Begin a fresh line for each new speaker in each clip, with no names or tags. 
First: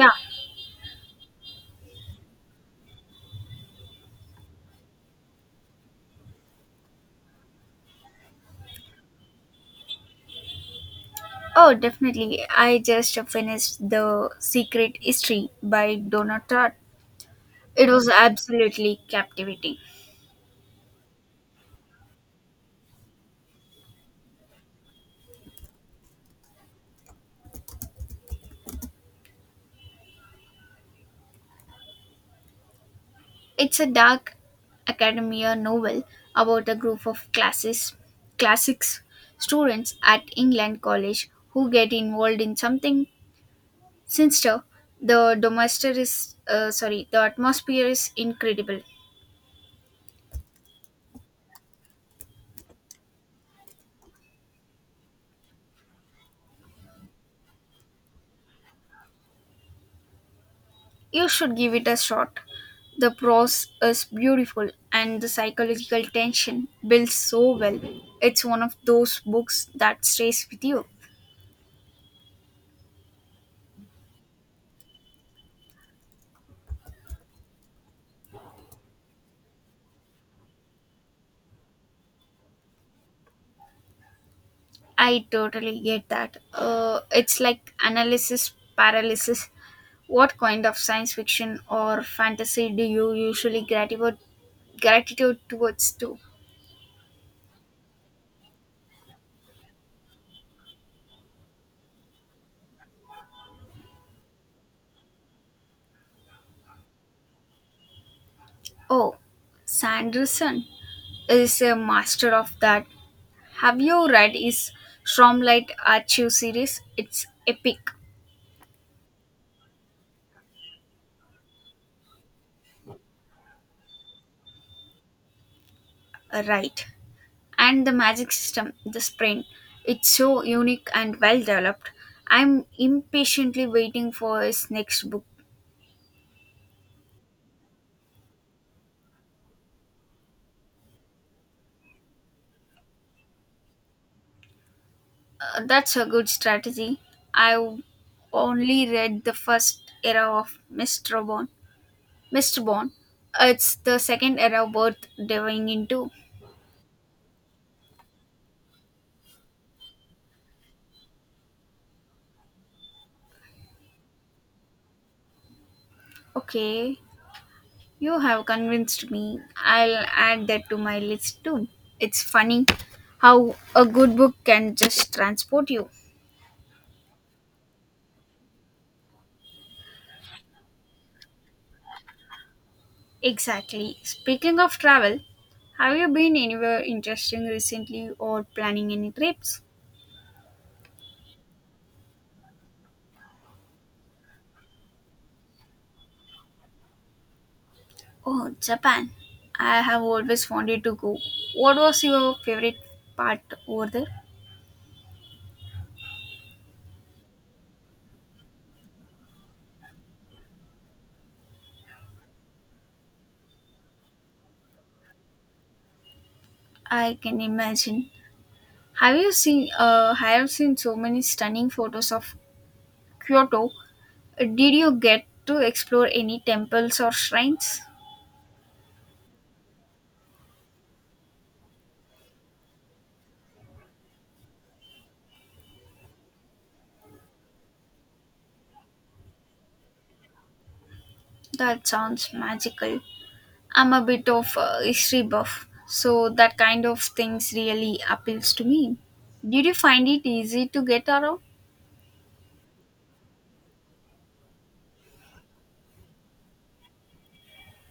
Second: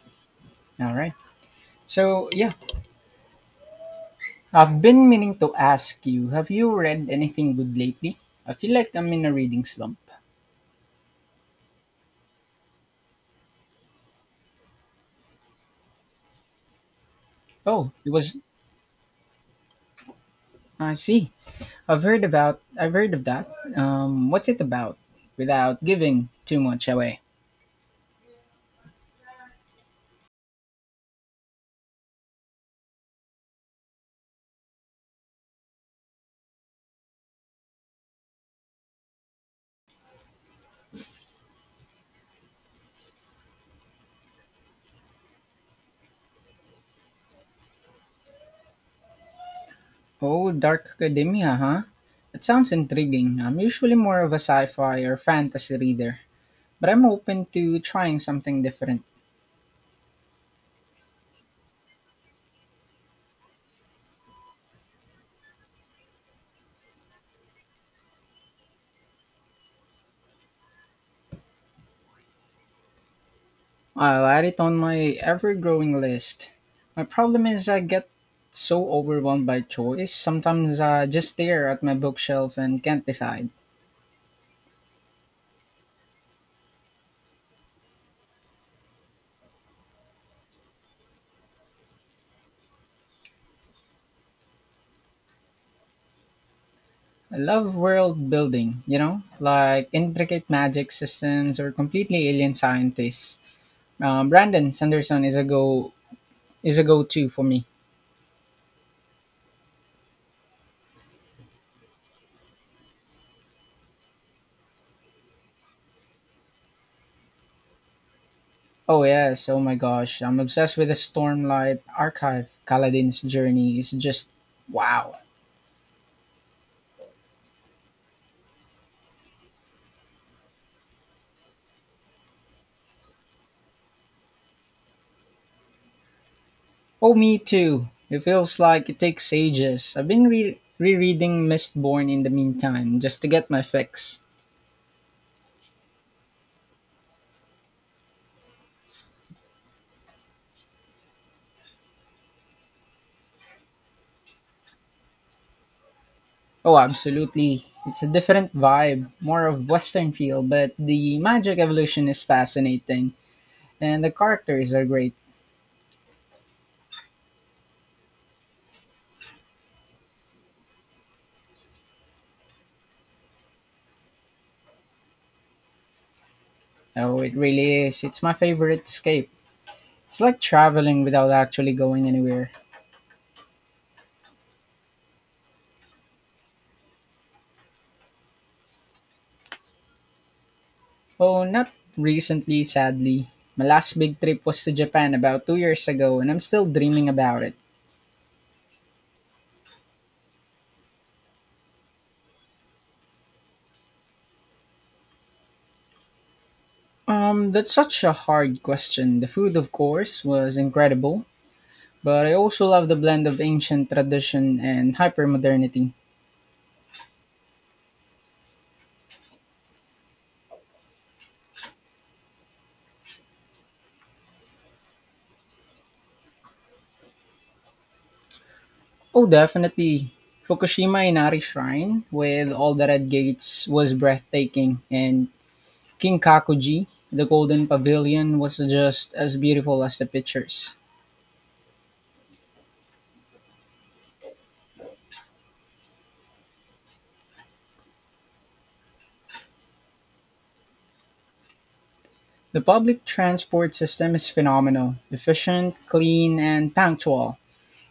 Yeah.
All right. So, yeah, I've been meaning to ask you, have you read anything good lately? I feel like I'm in a reading slump.
Oh, definitely. I just finished The Secret History by Donna Tartt. It
Oh,
was
it was.
absolutely captivating.
I see. I've heard of that. What's it about? Without giving too much away.
It's a dark academia novel about a group of classics students at England College who get involved in something sinister. The the atmosphere is incredible.
Oh, Dark Academia, huh? That sounds intriguing. I'm usually more of a sci-fi or fantasy reader, but I'm open to trying something different.
You should give it a shot. The prose is beautiful and the psychological tension builds so well. It's one of those books that stays with you.
I'll add it on my ever growing list. My problem is I get so overwhelmed by choice, sometimes I just stare at my bookshelf and can't decide.
I totally get that. It's like analysis paralysis. What kind of science fiction or fantasy do you usually gratitude towards to?
I love world building, like intricate magic systems or completely alien scientists. Brandon Sanderson is a go to for me.
Oh, Sanderson is a master of that. Have you read his Stromlight Archive series? It's epic,
Oh yes, oh my gosh, I'm obsessed with the Stormlight Archive. Kaladin's journey is just wow.
right? And the magic system, the Sprain. It's so unique and well developed. I'm impatiently waiting for his next book.
Oh, me too. It feels like it takes ages. I've been rereading Mistborn in the meantime, just to get my fix.
That's a good strategy. I've only read the first era of Mr. Bond. Mr. Bond. It's the second era worth diving into.
Oh, absolutely. It's a different vibe, more of Western feel, but the magic evolution is fascinating, and the characters are great.
Okay. You have convinced me. I'll add that to my list too. It's funny how a good book can just transport you.
Oh, it really is. It's my favorite escape. It's like traveling without actually going anywhere.
Exactly. Speaking of travel, have you been anywhere interesting recently or planning any trips?
Oh, not recently, sadly. My last big trip was to Japan about 2 years ago, and I'm still dreaming about it.
Oh, Japan. I have always wanted to go. What was your favorite part over there?
That's such a hard question. The food, of course, was incredible, but I also love the blend of ancient tradition and hypermodernity.
I can imagine. Have you seen I have seen so many stunning photos of Kyoto. Did you get to explore any temples or shrines?
Oh, definitely. Fukushima Inari Shrine, with all the red gates, was breathtaking, and Kinkakuji, the golden pavilion, was just as beautiful as the pictures.
That sounds magical. I'm a bit of a history buff, so that kind of things really appeals to me. Did you find it easy to get around?
The public transport system is phenomenal, efficient, clean, and punctual.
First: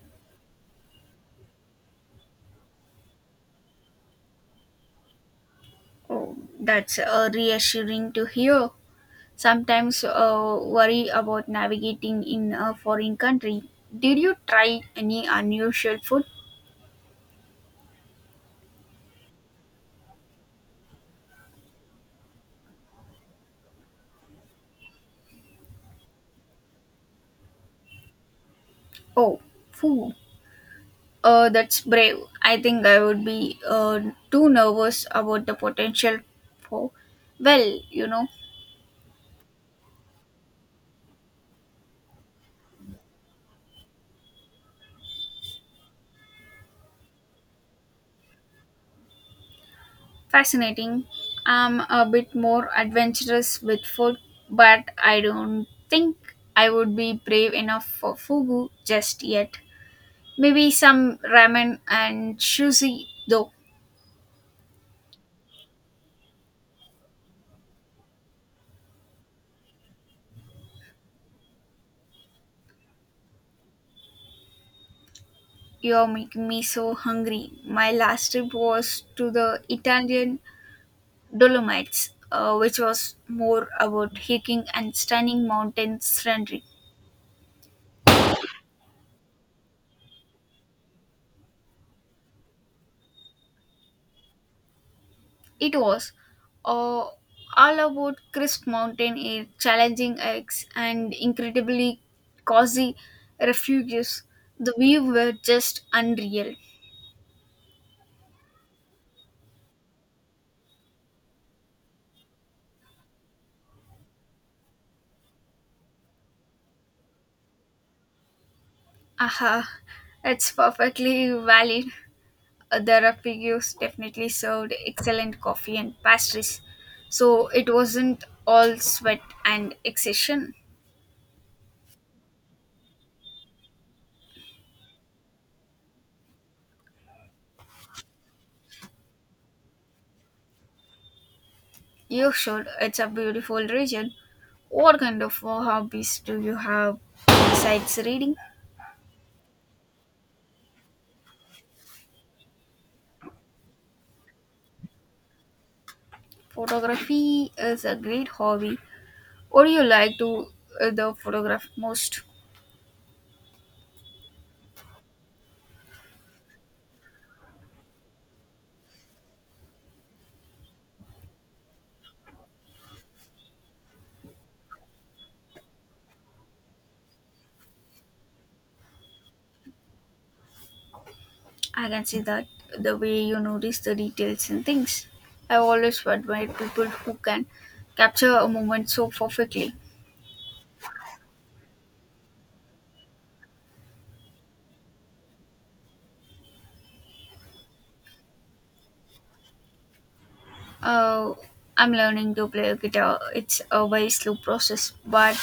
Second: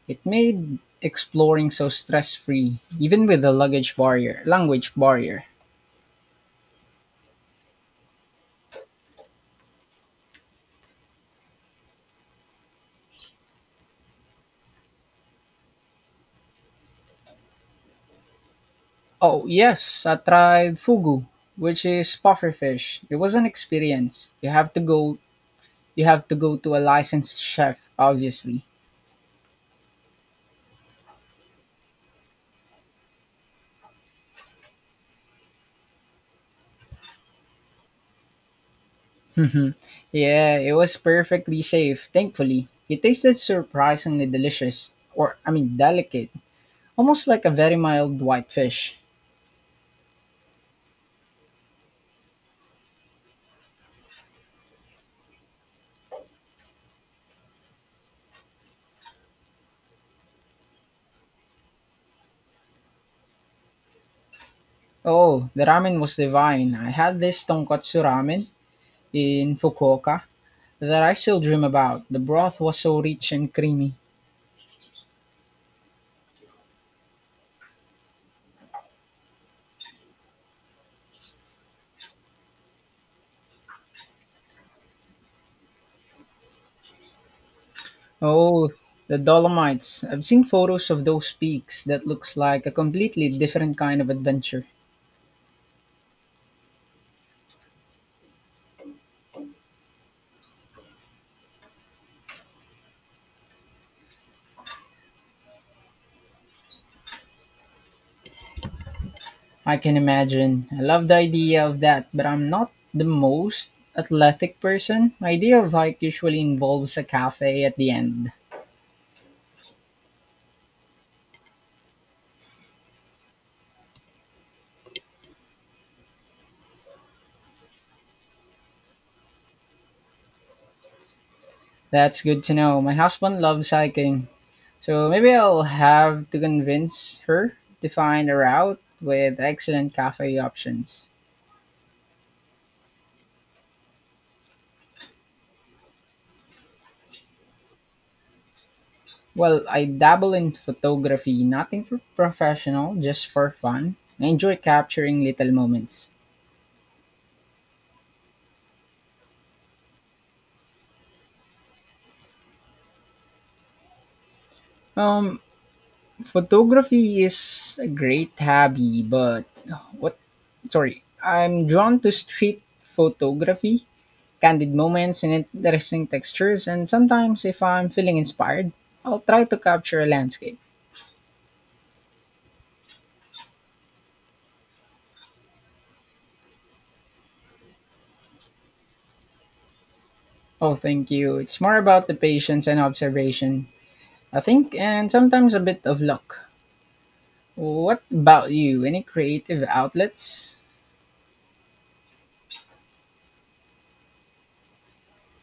It made exploring so stress-free, even with the luggage barrier, language barrier.
Oh, that's reassuring to hear. Sometimes worry about navigating in a foreign country. Did you try any unusual food?
Oh, yes, I tried fugu, which is pufferfish. It was an experience. You have to go to a licensed chef, obviously.
Oh, food. That's brave. I think I would be too nervous about the potential for, well, you know,
Yeah, it was perfectly safe, thankfully. It tasted surprisingly delicious, or I mean delicate, almost like a very mild whitefish.
fascinating. I'm a bit more adventurous with food, but I don't think I would be brave enough for fugu just yet. Maybe some ramen and sushi, though.
Oh, the ramen was divine. I had this tonkotsu ramen in Fukuoka that I still dream about. The broth was so rich and creamy.
You're making me so hungry. My last trip was to the Italian Dolomites, which was more about hiking and stunning mountain scenery.
Oh, the Dolomites. I've seen photos of those peaks. That looks like a completely different kind of adventure.
It was uh, all about crisp mountain air, challenging hikes, and incredibly cozy refuges. The view were just unreal.
I can imagine. I love the idea of that, but I'm not the most athletic person. My idea of hike usually involves a cafe at the end.
Aha, it's perfectly valid. The refuges definitely served excellent coffee and pastries, so it wasn't all sweat and exhaustion.
That's good to know. My husband loves hiking, so maybe I'll have to convince her to find a route with excellent cafe options.
You should. It's a beautiful region. What kind of hobbies do you have besides reading?
Well, I dabble in photography, nothing for professional, just for fun. I enjoy capturing little moments.
Photography is a great hobby. What do you like to the photograph most?
Um, photography is a great hobby, but what? Sorry, I'm drawn to street photography, candid moments and interesting textures. And sometimes, if I'm feeling inspired, I'll try to capture a landscape.
I can see that the way you notice the details and things. I've always admired people who can capture a moment so perfectly.
Oh, thank you. It's more about the patience and observation, I think, and sometimes a bit of luck. What about you? Any creative outlets?
Uh, I'm learning to play guitar. It's a very slow process, but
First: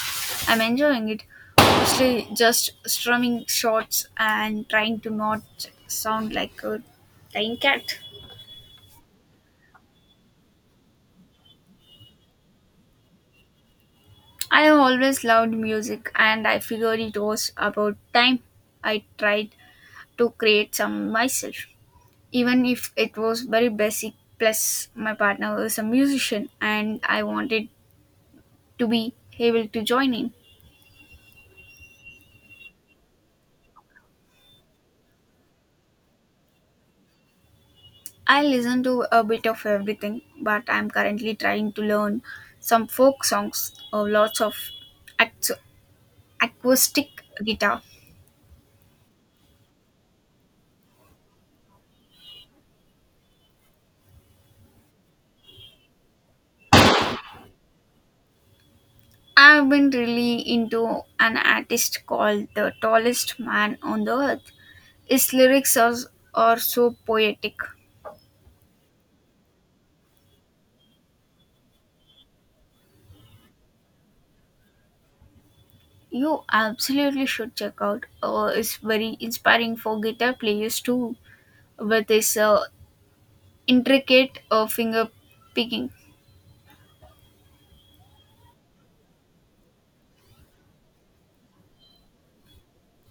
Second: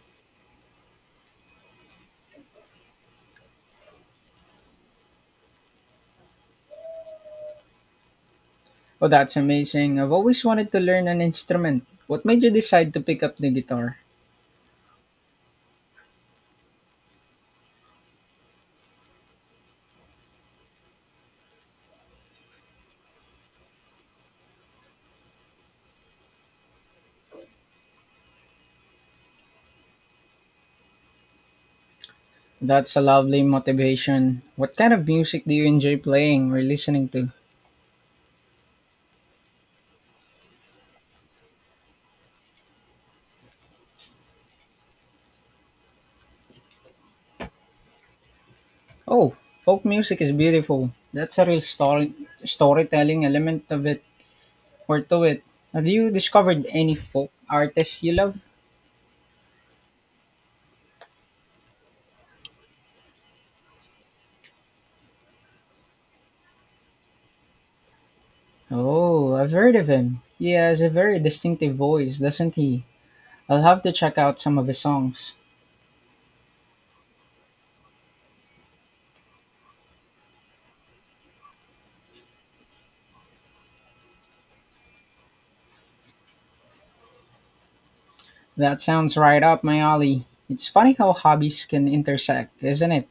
I'm enjoying it. Mostly just strumming shots and trying to not sound like a dying cat.
Oh, that's amazing. I've always wanted to learn an instrument. What made you decide to pick up the guitar?
I always loved music, and I figured it was about time I tried to create some myself. Even if it was very basic, plus, my partner was a musician, and I wanted to be able to join in.
That's a lovely motivation. What kind of music do you enjoy playing or listening to?
I listen to a bit of everything, but I'm currently trying to learn some folk songs or lots of ac- acoustic guitar.
Oh, folk music is beautiful. That's a real storytelling element of it or to it. Have you discovered any folk artists you love?
I've been really into an artist called the tallest man on the earth. His are so poetic.
Oh, I've heard of him. He has a very distinctive voice, doesn't he? I'll have to check out some of his songs.
You absolutely should check out. It's very inspiring for guitar players too, with his intricate finger picking.
That sounds right up my alley. It's funny how hobbies can intersect, isn't it?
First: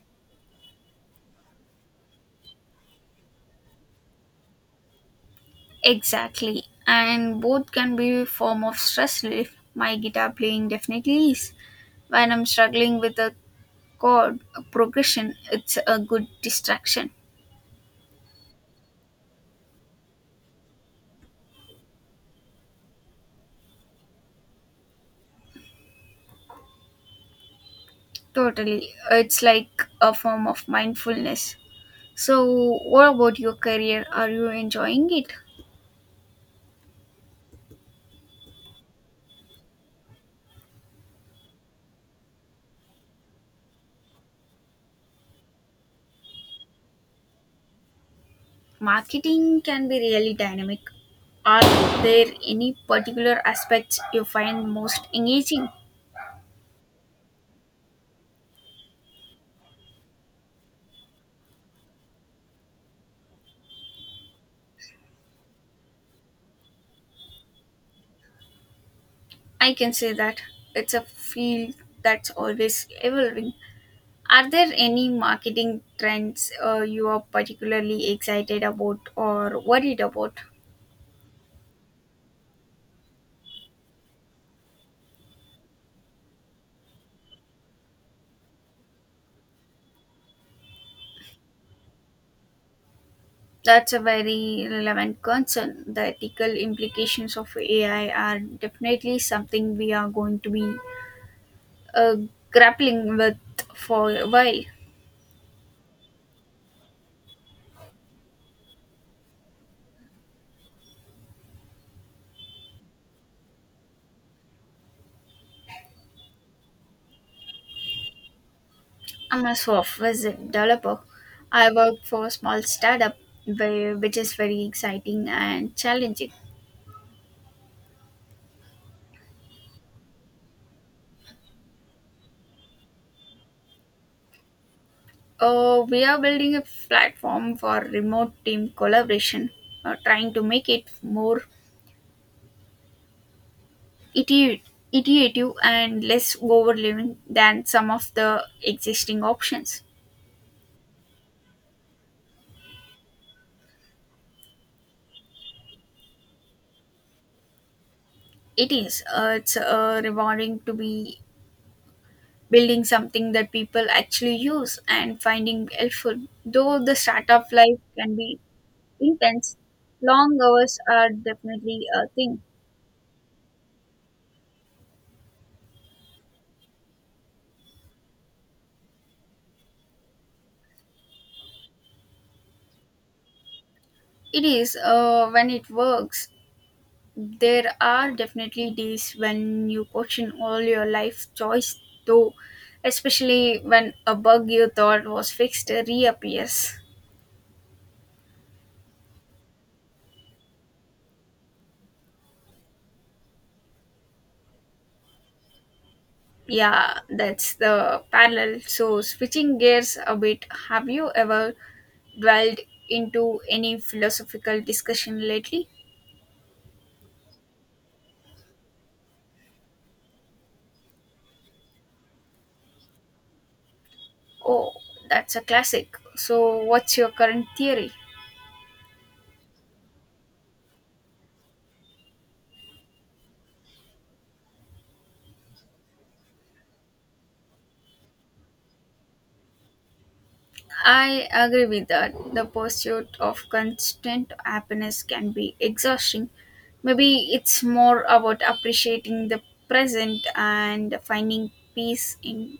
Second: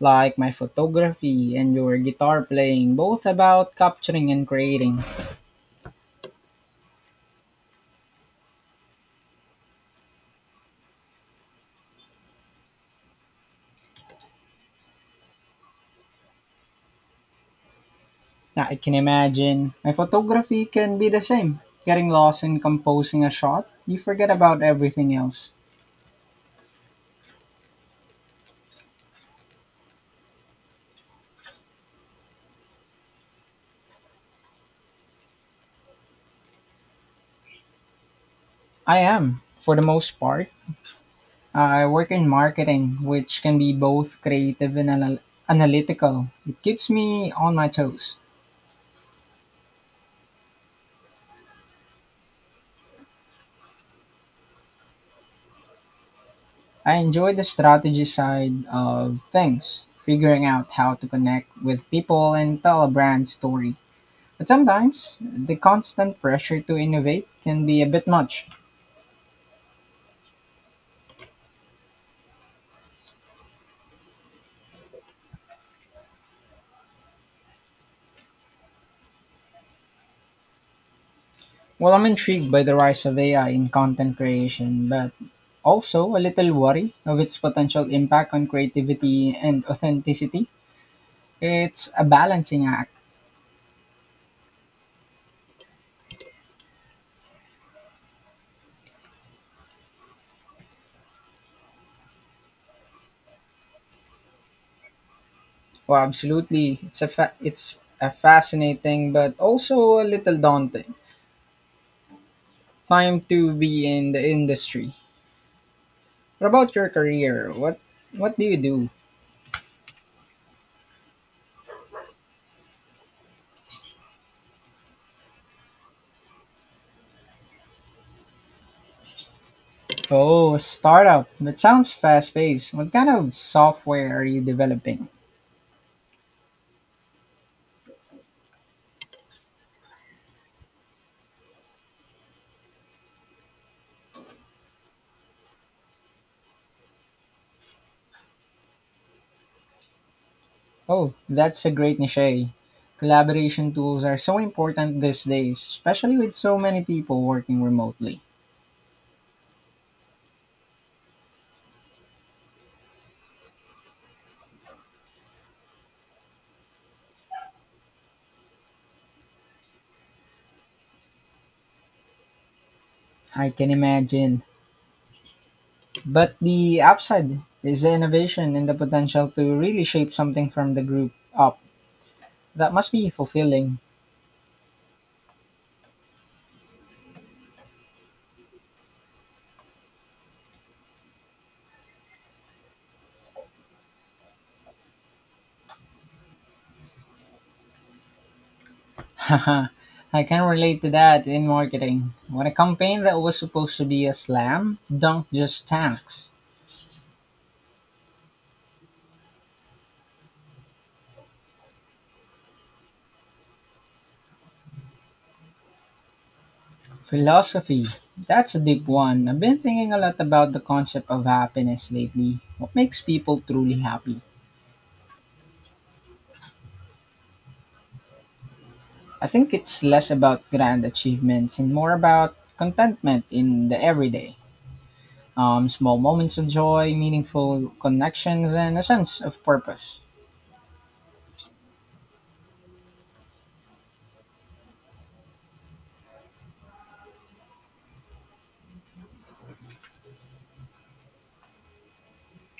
Like my photography and your guitar playing, both about capturing and creating.
Exactly. And both can be a form of stress relief. My guitar playing definitely is. When I'm struggling with a chord progression, it's a good distraction.
Now, I can imagine my photography can be the same. Getting lost in composing a shot, you forget about everything else.
Totally. It's like a form of mindfulness. So, what about your career? Are you enjoying it?
I am, for the most part. I work in marketing, which can be both creative and analytical. It keeps me on my toes.
Marketing can be really dynamic. Are there any particular aspects you find most engaging?
I enjoy the strategy side of things, figuring out how to connect with people and tell a brand story. But sometimes the constant pressure to innovate can be a bit much.
I can say that it's a field that's always evolving. Are there any marketing trends you are particularly excited about or worried about?
Well, I'm intrigued by the rise of AI in content creation, but also a little worry of its potential impact on creativity and authenticity. It's a balancing act.
That's a very relevant concern. The ethical implications of AI are definitely something we are going to be uh, grappling with for a while.
Well, absolutely. It's a fascinating but also a little daunting time to be in the industry. What about your career? What do you do?
I'm a software developer. I work for a small startup, which is very exciting and challenging.
Oh, a startup. That sounds fast paced. What kind of software are you developing?
We are building a platform for remote team collaboration, trying to make it more iti- iterative and less overwhelming than some of the existing options.
Oh, that's a great niche. Collaboration tools are so important these days, especially with so many people working remotely.
It is. It's rewarding to be building something that people actually use and finding helpful. Though the startup life can be intense, long hours are definitely a thing.
I can imagine. But the upside is the innovation and the potential to really shape something from the group up. That must be fulfilling.
It is when it works. There are definitely days when you question all your life choice though, especially when a bug you thought was fixed reappears.
Haha, I can relate to that in marketing. When a campaign that was supposed to be a slam dunk just tanks.
Yeah, that's the parallel. So switching gears a bit, have you ever dwelled into any philosophical discussion lately?
Philosophy. That's a deep one. I've been thinking a lot about the concept of happiness lately. What makes people truly happy?
Oh, that's a classic. So what's your current theory?
I think it's less about grand achievements and more about contentment in the everyday. Small moments of joy, meaningful connections, and a sense of purpose.
I agree with that. The pursuit of constant happiness can be exhausting. Maybe it's more about appreciating the present and finding peace in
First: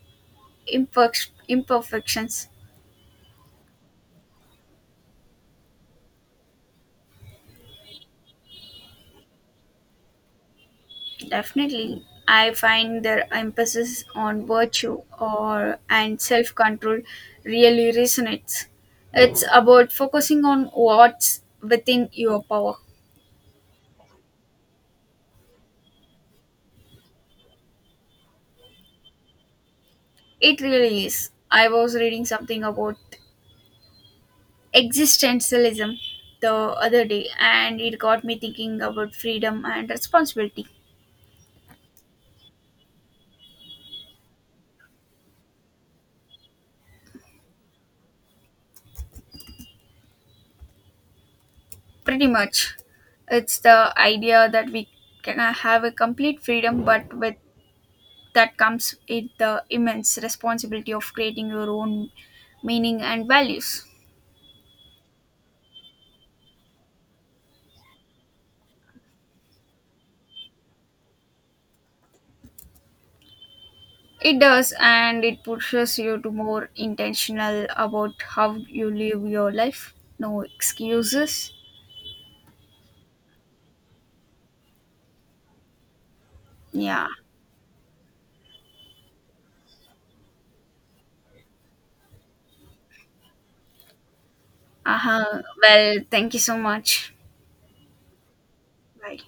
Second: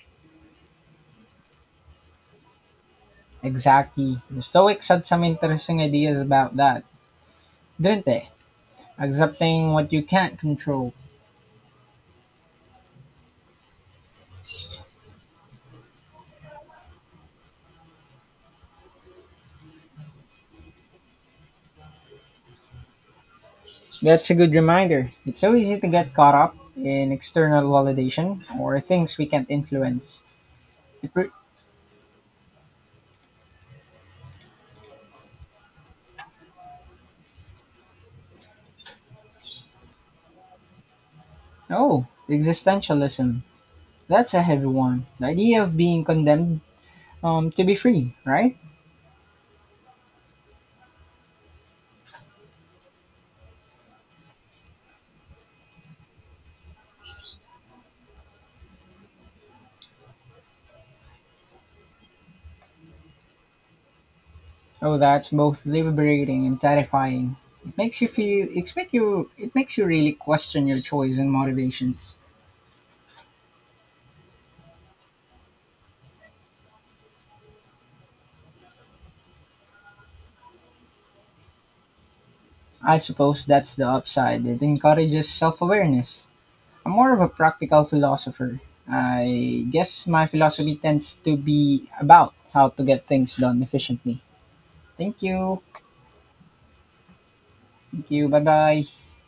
imperfections.
Exactly. The Stoics had some interesting ideas about that, didn't they? Accepting what you can't control.
Definitely, I find their emphasis on virtue or and self-control really resonates. It's about focusing on what's within your power.
That's a good reminder. It's so easy to get caught up in external validation or things we can't influence.
It really
It re-
is. I was reading something about existentialism the other day and it got me thinking about freedom and responsibility.
oh, existentialism. That's a heavy one. The idea of being condemned to be free, right?
Pretty much it's the idea that we can have a complete freedom but with that comes it the immense responsibility of creating your own meaning and values.
Oh, that's both liberating and terrifying. It makes you feel. It makes you. It makes you really question your choice and motivations.
It does and it pushes you to more intentional about how you live your life, no excuses.
I suppose that's the upside. It encourages self-awareness. I'm
Yeah.
more of a practical philosopher. I guess my philosophy tends to be about how to get things done efficiently. Thank
Uh-huh,
you.
well thank you so much.
Thank you. Bye bye.
Bye.